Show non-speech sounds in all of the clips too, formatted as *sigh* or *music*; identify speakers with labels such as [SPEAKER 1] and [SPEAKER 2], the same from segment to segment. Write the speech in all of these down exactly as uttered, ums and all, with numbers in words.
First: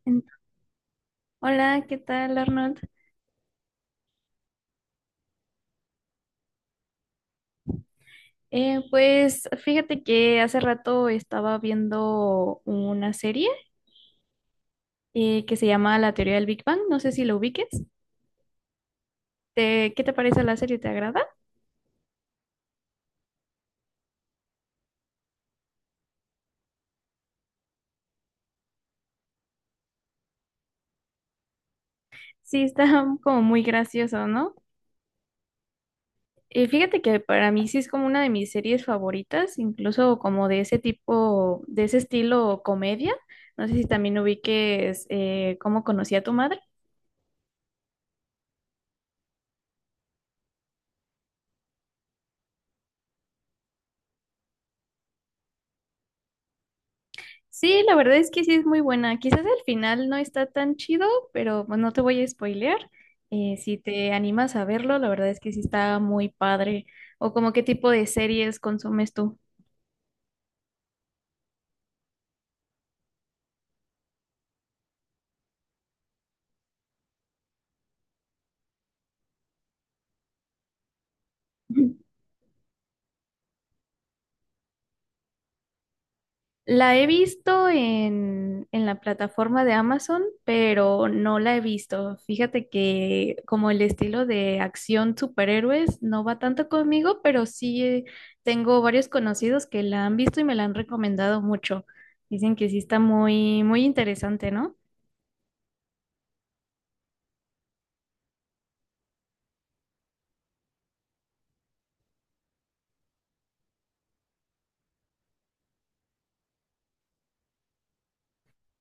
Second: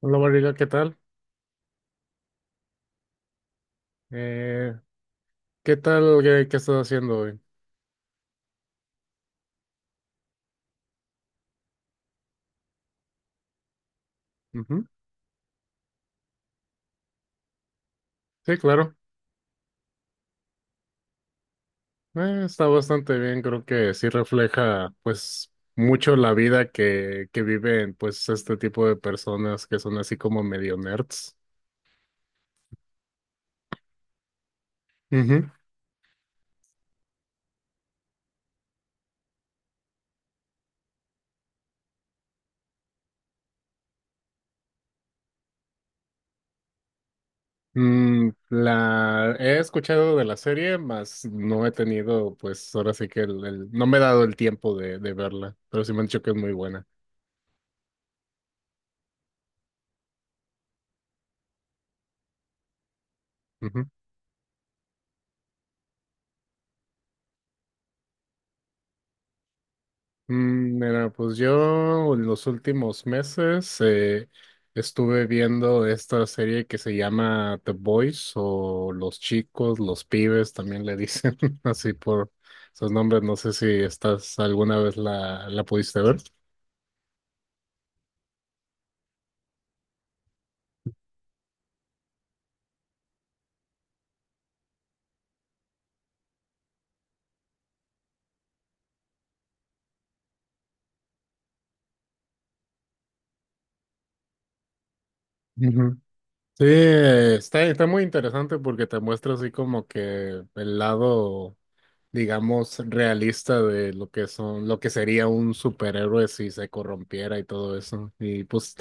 [SPEAKER 1] Hola
[SPEAKER 2] En-
[SPEAKER 1] María, ¿qué tal?
[SPEAKER 2] Hola, ¿qué tal, Arnold?
[SPEAKER 1] Eh, ¿qué tal? ¿Qué, ¿qué estás haciendo hoy?
[SPEAKER 2] Eh, pues fíjate que hace rato estaba viendo una serie
[SPEAKER 1] Ujú.
[SPEAKER 2] eh, que se llama La Teoría del Big Bang. No sé si lo ubiques.
[SPEAKER 1] Sí, claro.
[SPEAKER 2] ¿Te- ¿qué te parece la serie? ¿Te agrada?
[SPEAKER 1] Eh, está bastante bien, creo que sí refleja pues mucho la vida que, que viven pues este tipo de personas que son así como medio nerds.
[SPEAKER 2] Sí, está *laughs* como muy gracioso, ¿no?
[SPEAKER 1] Ujú.
[SPEAKER 2] Eh, fíjate que para mí sí es como una de mis series favoritas, incluso como de ese tipo, de ese estilo comedia. No sé si también ubiques eh, cómo conocí a tu madre.
[SPEAKER 1] Mm, la he escuchado de la serie, mas no he tenido pues ahora sí que el, el- no me he dado el tiempo de, de verla, pero sí me han dicho que es muy buena.
[SPEAKER 2] Sí, la verdad es que sí es muy buena. Quizás el final no está tan chido, pero pues, no te voy a spoilear. Eh, si te animas a verlo, la verdad es que sí está muy padre. ¿O como qué tipo de series consumes tú?
[SPEAKER 1] Mm, mira, pues yo en los últimos meses eh, estuve viendo esta serie que se llama The Boys o Los Chicos, Los Pibes, también le dicen *laughs* así
[SPEAKER 2] *laughs*
[SPEAKER 1] por esos nombres. No sé si estás alguna vez la, la pudiste ver.
[SPEAKER 2] La he visto en, en la plataforma de Amazon, pero no la he visto. Fíjate que como el estilo de acción superhéroes no va tanto conmigo, pero sí eh, tengo varios conocidos que la han visto y me la han recomendado mucho. Dicen que sí está muy, muy interesante, ¿no?
[SPEAKER 1] Ujú. Sí, eh, está, está muy interesante porque te muestra así como que el lado, digamos, realista de lo que son, lo que sería un superhéroe si se corrompiera y todo eso. Y pues,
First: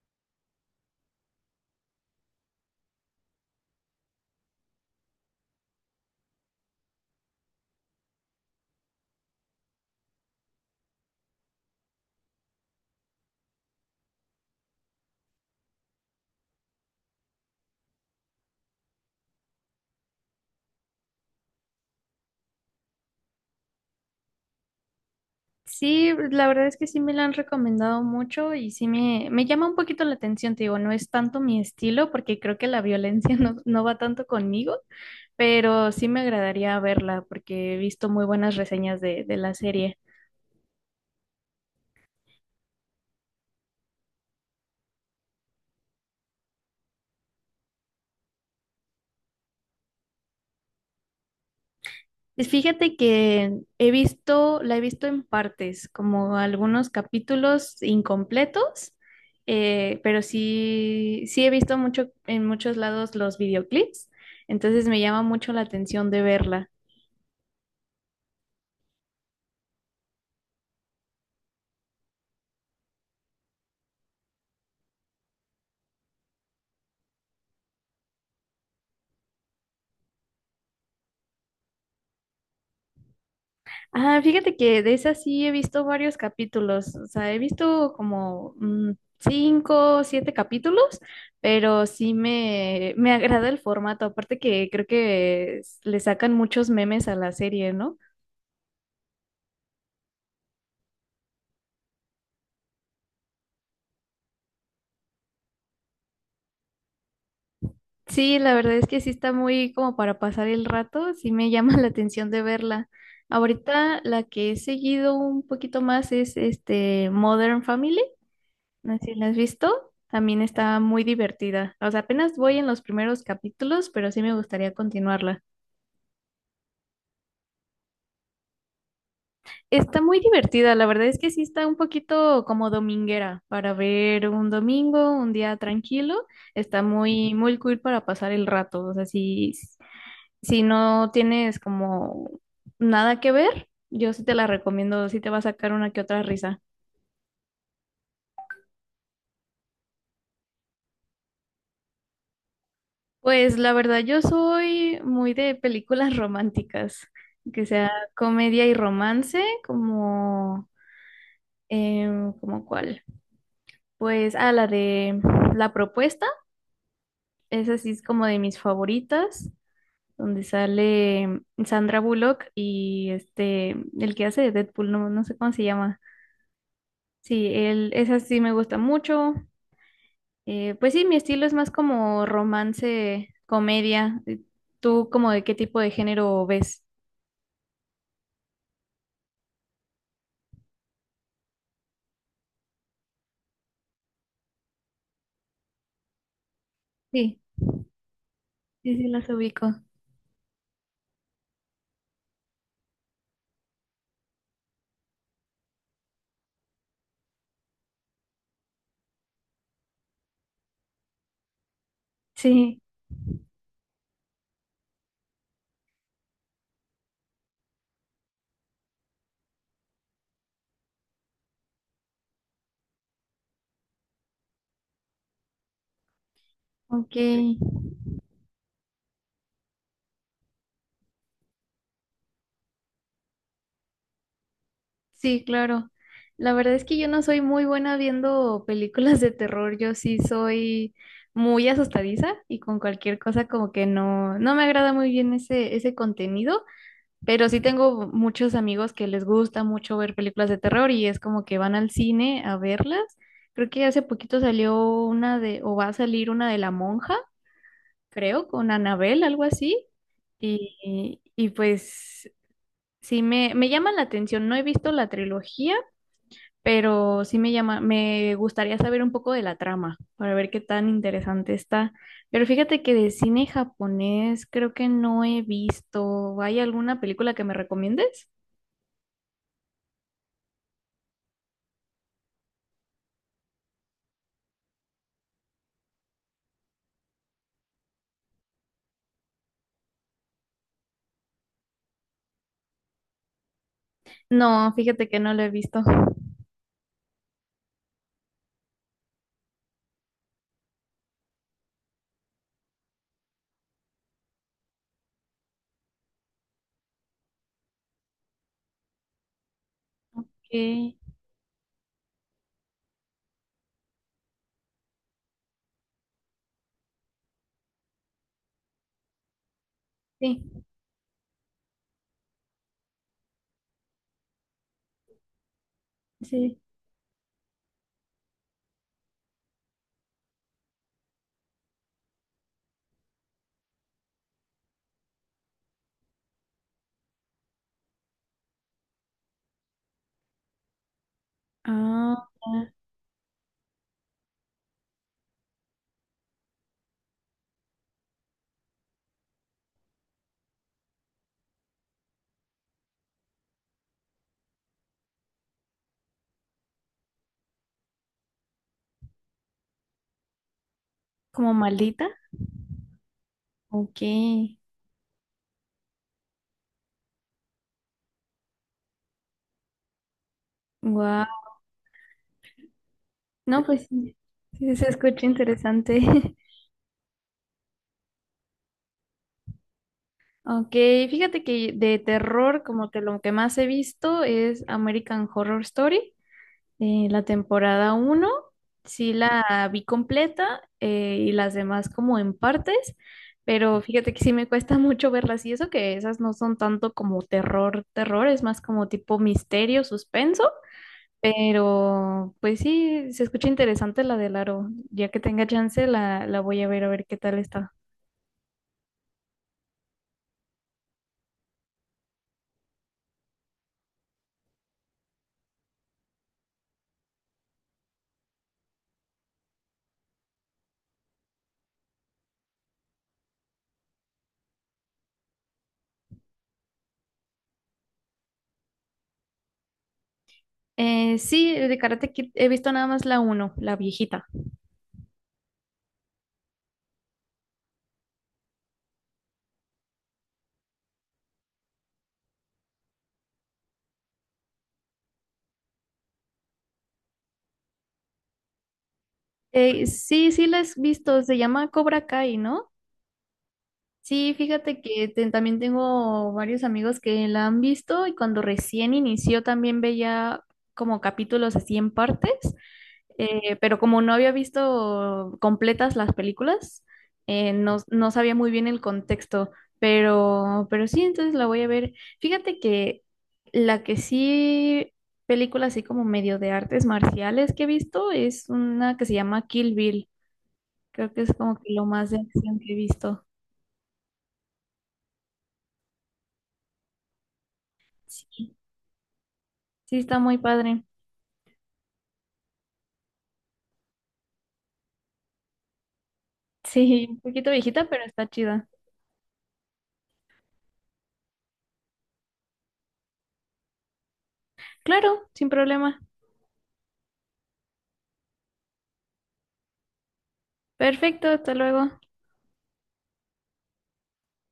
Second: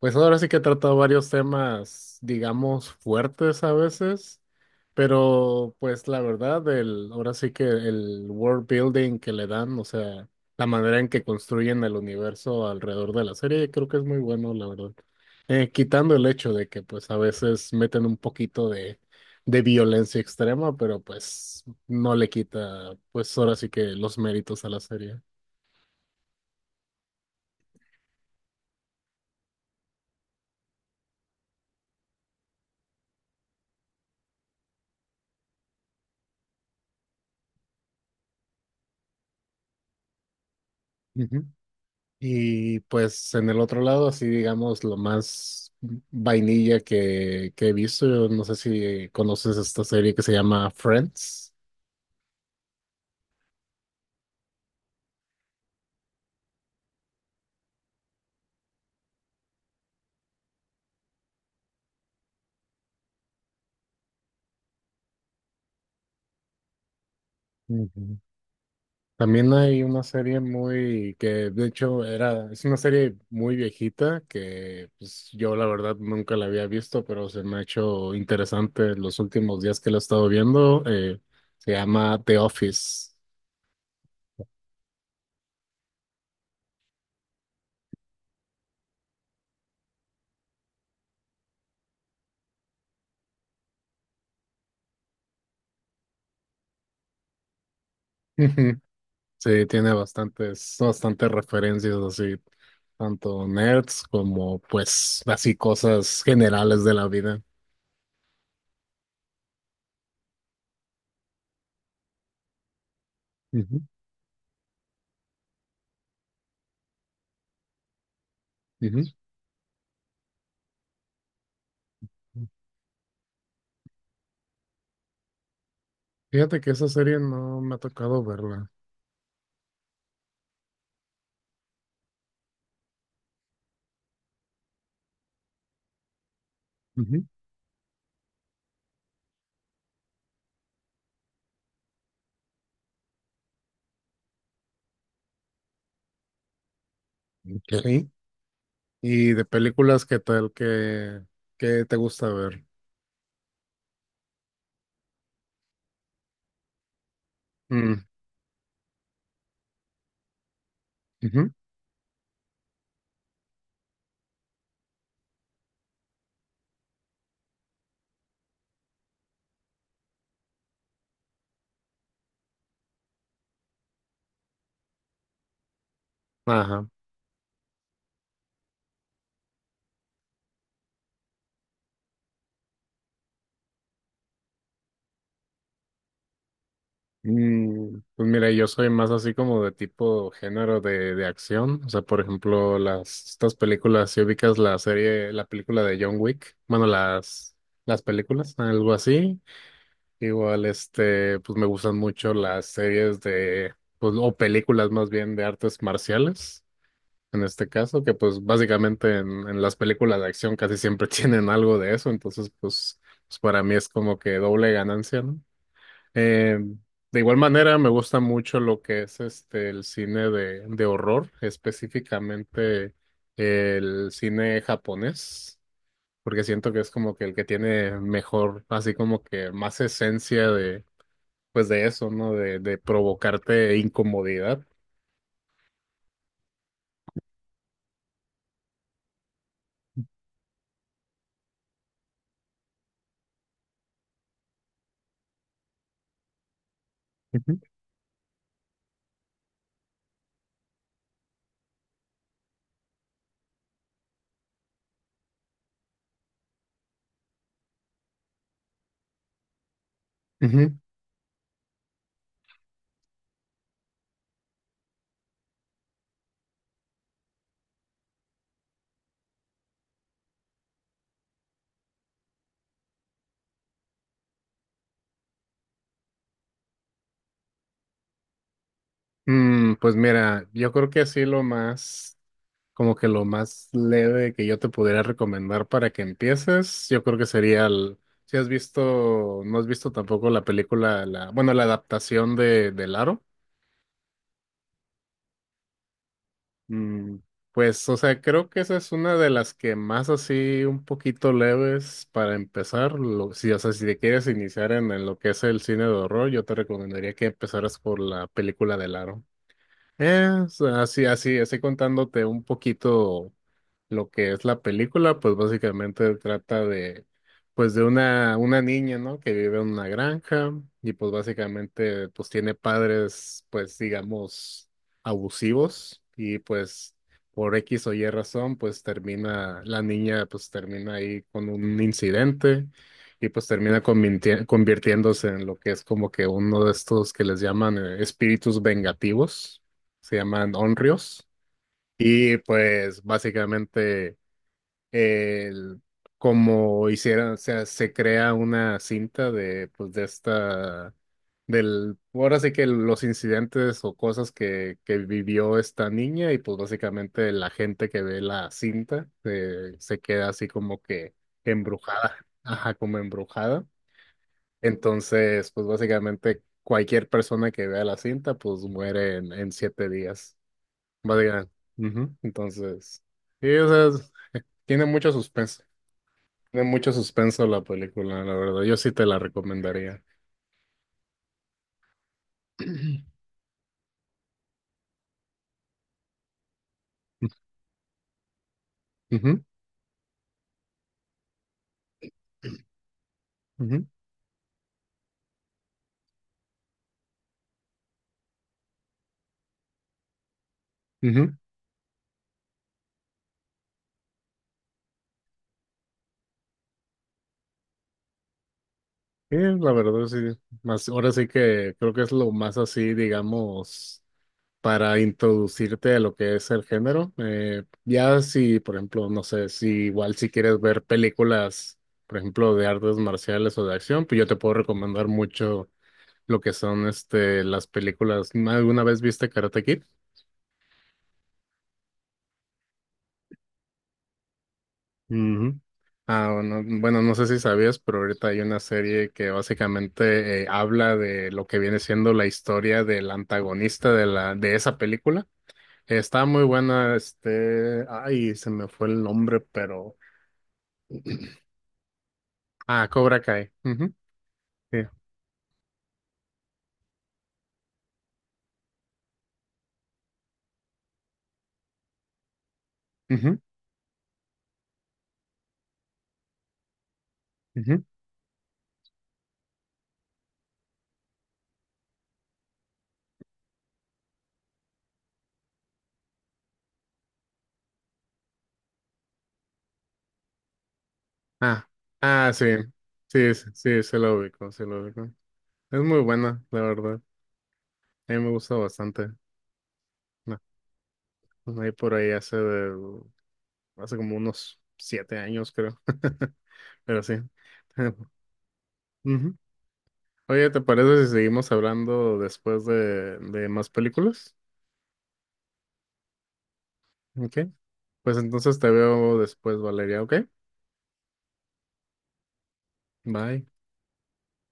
[SPEAKER 1] pues ahora sí que he tratado varios temas, digamos, fuertes a veces, pero pues la verdad, el, ahora sí que el world building que le dan, o sea, la manera en que construyen el universo alrededor de la serie, creo que es muy bueno, la verdad. Eh, quitando el hecho de que pues a veces meten un poquito de de violencia extrema, pero pues no le quita, pues ahora sí que los méritos a la serie.
[SPEAKER 2] Sí, la verdad es que sí me la han recomendado mucho y sí me, me llama un poquito la atención, te digo, no es tanto mi estilo porque creo que la violencia *laughs* no, no va tanto conmigo, pero sí me agradaría verla porque he visto muy buenas reseñas de, de la serie.
[SPEAKER 1] Ujú. Y pues en el otro lado, así digamos, lo más vainilla que, que he visto, yo no sé si conoces esta serie que se llama Friends.
[SPEAKER 2] Y fíjate que he visto, la he visto en partes, como algunos capítulos incompletos, eh, pero sí, sí he visto mucho en muchos lados los videoclips, entonces me llama mucho la atención de verla.
[SPEAKER 1] Ujú. También hay una serie muy que de hecho era, es una serie muy viejita que pues yo la verdad nunca la había visto, pero se me ha hecho interesante los últimos días que la he estado viendo. Eh, se llama The Office.
[SPEAKER 2] Ah, fíjate que de esa sí he visto varios capítulos, o sea, he visto como mm, cinco, siete capítulos, pero sí me, me agrada el formato, aparte que creo que es- le sacan muchos memes a la serie, ¿no?
[SPEAKER 1] *laughs* Sí, tiene bastantes, bastantes referencias así, tanto nerds como pues así cosas generales de la vida.
[SPEAKER 2] Sí, la verdad es que sí está muy como para pasar el rato, sí me llama *laughs* la atención de verla.
[SPEAKER 1] Ujú,
[SPEAKER 2] Ahorita la que he seguido un poquito más es este Modern Family. No
[SPEAKER 1] ujú.
[SPEAKER 2] sé si la has visto, también está muy divertida. O sea, apenas voy en los primeros capítulos, pero sí me gustaría continuarla.
[SPEAKER 1] Fíjate que esa serie no me ha tocado verla.
[SPEAKER 2] Está muy divertida, la verdad es que sí está un poquito como dominguera para ver un domingo, un día tranquilo. Está
[SPEAKER 1] Ujú.
[SPEAKER 2] muy, muy cool para pasar el rato. O sea, si, si no tienes como nada que ver, yo sí te la recomiendo, sí te va a sacar una que otra risa.
[SPEAKER 1] Ok. Y de películas, ¿qué tal? ¿Qué, qué te gusta ver?
[SPEAKER 2] Pues la verdad, yo soy muy de películas románticas, que sea
[SPEAKER 1] Mm,
[SPEAKER 2] comedia y romance, como,
[SPEAKER 1] ujú.
[SPEAKER 2] em, ¿como cuál? Pues ah la de La Propuesta, esa sí es como de mis favoritas, donde sale Sandra Bullock y este, el que hace de Deadpool, no, no sé cómo se llama.
[SPEAKER 1] Ajá.
[SPEAKER 2] Sí, él, esa sí me gusta mucho. Eh, pues sí, mi estilo es más como romance, comedia. ¿Tú como de qué tipo de género ves?
[SPEAKER 1] Mm, pues mira, yo soy más así como de tipo género de, de acción. O sea, por ejemplo, las estas películas, si ubicas la serie, la película de John Wick, bueno,
[SPEAKER 2] Sí.
[SPEAKER 1] las, las películas, algo
[SPEAKER 2] Sí, sí, las
[SPEAKER 1] así.
[SPEAKER 2] ubico.
[SPEAKER 1] Igual, este, pues me gustan mucho las series de, pues, o películas más bien de artes marciales, en este caso, que pues básicamente en, en las películas de acción casi siempre *laughs* tienen algo de eso. Entonces,
[SPEAKER 2] Sí,
[SPEAKER 1] pues, pues para mí es como que doble ganancia, ¿no? Eh, de igual manera, me gusta mucho lo que es este el cine de, de horror, específicamente el cine japonés, porque siento que es como
[SPEAKER 2] ok.
[SPEAKER 1] que el que tiene mejor, así como que más esencia de, pues de eso, ¿no? De, de provocarte incomodidad.
[SPEAKER 2] Sí, claro. La verdad es que yo no soy muy buena viendo películas de terror. Yo sí soy muy asustadiza y con cualquier cosa como que no, no me agrada muy bien ese, ese contenido, pero sí
[SPEAKER 1] Ujú.
[SPEAKER 2] tengo muchos amigos que les gusta mucho ver películas de terror y es como que van al cine a verlas. Creo que hace poquito salió una de, o va a salir una de La Monja, creo, con Anabel, algo así.
[SPEAKER 1] Ujú.
[SPEAKER 2] Y, y pues sí, me, me llama la atención. No he visto la trilogía, pero sí me llama, me gustaría saber un poco de la trama para ver qué tan interesante está. Pero fíjate que de cine japonés creo que no he visto. ¿Hay alguna película que me recomiendes?
[SPEAKER 1] Mm, pues mira, yo creo que así lo más, como que lo más leve que yo te pudiera recomendar para que empieces, yo creo que sería el, si has visto, no has visto tampoco la película, la, bueno, la adaptación de, de Laro,
[SPEAKER 2] No, fíjate que no lo he visto.
[SPEAKER 1] mm, pues, o sea, creo que esa es una de las que más así un poquito leves para empezar, lo, si, o sea, si te quieres iniciar en, en lo que es el cine de horror, yo te recomendaría que empezaras por la película de Laro.
[SPEAKER 2] Ok.
[SPEAKER 1] Es así, así, así contándote un poquito lo que es la película, pues básicamente trata de, pues de una, una niña, ¿no? Que vive en una granja
[SPEAKER 2] Sí,
[SPEAKER 1] y pues básicamente pues tiene padres, pues digamos, abusivos y
[SPEAKER 2] sí.
[SPEAKER 1] pues por X o Y razón, pues termina, la niña pues termina ahí con un incidente y pues termina convinti- convirtiéndose en lo que es como que uno de estos que les llaman eh, espíritus vengativos, se llaman Onryos.
[SPEAKER 2] Ah,
[SPEAKER 1] Y
[SPEAKER 2] ya.
[SPEAKER 1] pues básicamente el, como hicieron, o sea, se crea una cinta de pues de esta del ahora sí que los incidentes o cosas que, que vivió esta niña y pues básicamente la gente que ve la cinta eh, se queda así como que
[SPEAKER 2] ¿Como maldita?
[SPEAKER 1] embrujada, ajá, como embrujada.
[SPEAKER 2] Ok.
[SPEAKER 1] Entonces, pues básicamente cualquier persona que vea la cinta pues muere en, en siete días.
[SPEAKER 2] Wow.
[SPEAKER 1] Básicamente. Ujú. Entonces, sí,
[SPEAKER 2] No,
[SPEAKER 1] o
[SPEAKER 2] pues
[SPEAKER 1] sea, es-
[SPEAKER 2] sí, sí
[SPEAKER 1] tiene
[SPEAKER 2] se
[SPEAKER 1] mucho
[SPEAKER 2] escucha
[SPEAKER 1] suspenso.
[SPEAKER 2] interesante. *laughs*
[SPEAKER 1] Tiene mucho suspenso la película, la verdad. Yo sí te la recomendaría.
[SPEAKER 2] Ok, fíjate que de terror, como que lo
[SPEAKER 1] *clears throat*
[SPEAKER 2] que más he visto es American Horror Story, eh, la temporada uno sí
[SPEAKER 1] Ujú,
[SPEAKER 2] la vi completa, eh, y las demás como en partes, pero
[SPEAKER 1] ujú,
[SPEAKER 2] fíjate que sí me cuesta *laughs* mucho verlas y eso que esas no son tanto como terror, terror, es más como tipo misterio, suspenso,
[SPEAKER 1] ujú.
[SPEAKER 2] pero pues sí, se escucha interesante la del aro, ya que tenga chance la, la voy a ver a ver qué tal está.
[SPEAKER 1] Sí, la verdad, sí. Más, ahora sí que creo que es lo más así, digamos, para introducirte a lo que es el género. Eh, ya si, por ejemplo, no sé, si igual si quieres ver películas, por ejemplo, de artes marciales o de acción, pues yo te puedo recomendar mucho lo que son este las películas. ¿Alguna vez viste Karate Kid?
[SPEAKER 2] Eh, sí, de Karate Kid he visto nada más la uno, la viejita.
[SPEAKER 1] Ujú. Ah, bueno, bueno, no sé si sabías, pero ahorita hay una serie que básicamente eh, habla de lo que viene siendo la historia del antagonista de la de esa película. Está muy buena, este, ay, se me fue el nombre,
[SPEAKER 2] Eh,
[SPEAKER 1] pero
[SPEAKER 2] sí, sí la he visto, se llama Cobra Kai, ¿no?
[SPEAKER 1] ah, Cobra Kai. Ujú,
[SPEAKER 2] Sí,
[SPEAKER 1] sí,
[SPEAKER 2] fíjate que te- también tengo varios amigos que la han visto y cuando recién inició también veía como capítulos así en partes.
[SPEAKER 1] ujú,
[SPEAKER 2] Eh, pero como no había visto completas las películas, eh, no,
[SPEAKER 1] ujú.
[SPEAKER 2] no sabía muy bien el contexto, pero, pero sí, entonces la voy a ver. Fíjate que la que sí, película así como medio de artes marciales que he visto es una que se llama Kill Bill. Creo que es como
[SPEAKER 1] Ah,
[SPEAKER 2] que lo más de
[SPEAKER 1] ah, sí,
[SPEAKER 2] acción que he visto.
[SPEAKER 1] sí, sí, sí, se lo ubico, se lo ubico. Es muy buena, la verdad. A mí me
[SPEAKER 2] Sí,
[SPEAKER 1] gusta bastante,
[SPEAKER 2] sí, está muy padre.
[SPEAKER 1] pues, ahí por ahí hace, hace como unos siete años, creo. *laughs* Pero
[SPEAKER 2] Sí,
[SPEAKER 1] sí.
[SPEAKER 2] un poquito
[SPEAKER 1] *laughs*
[SPEAKER 2] viejita, pero está chida.
[SPEAKER 1] Ujú. Oye, ¿te parece si seguimos hablando después de, de más películas?
[SPEAKER 2] Claro, sin problema.
[SPEAKER 1] Ok. Pues entonces te veo después, Valeria, ¿ok?
[SPEAKER 2] Perfecto, hasta luego.
[SPEAKER 1] Bye.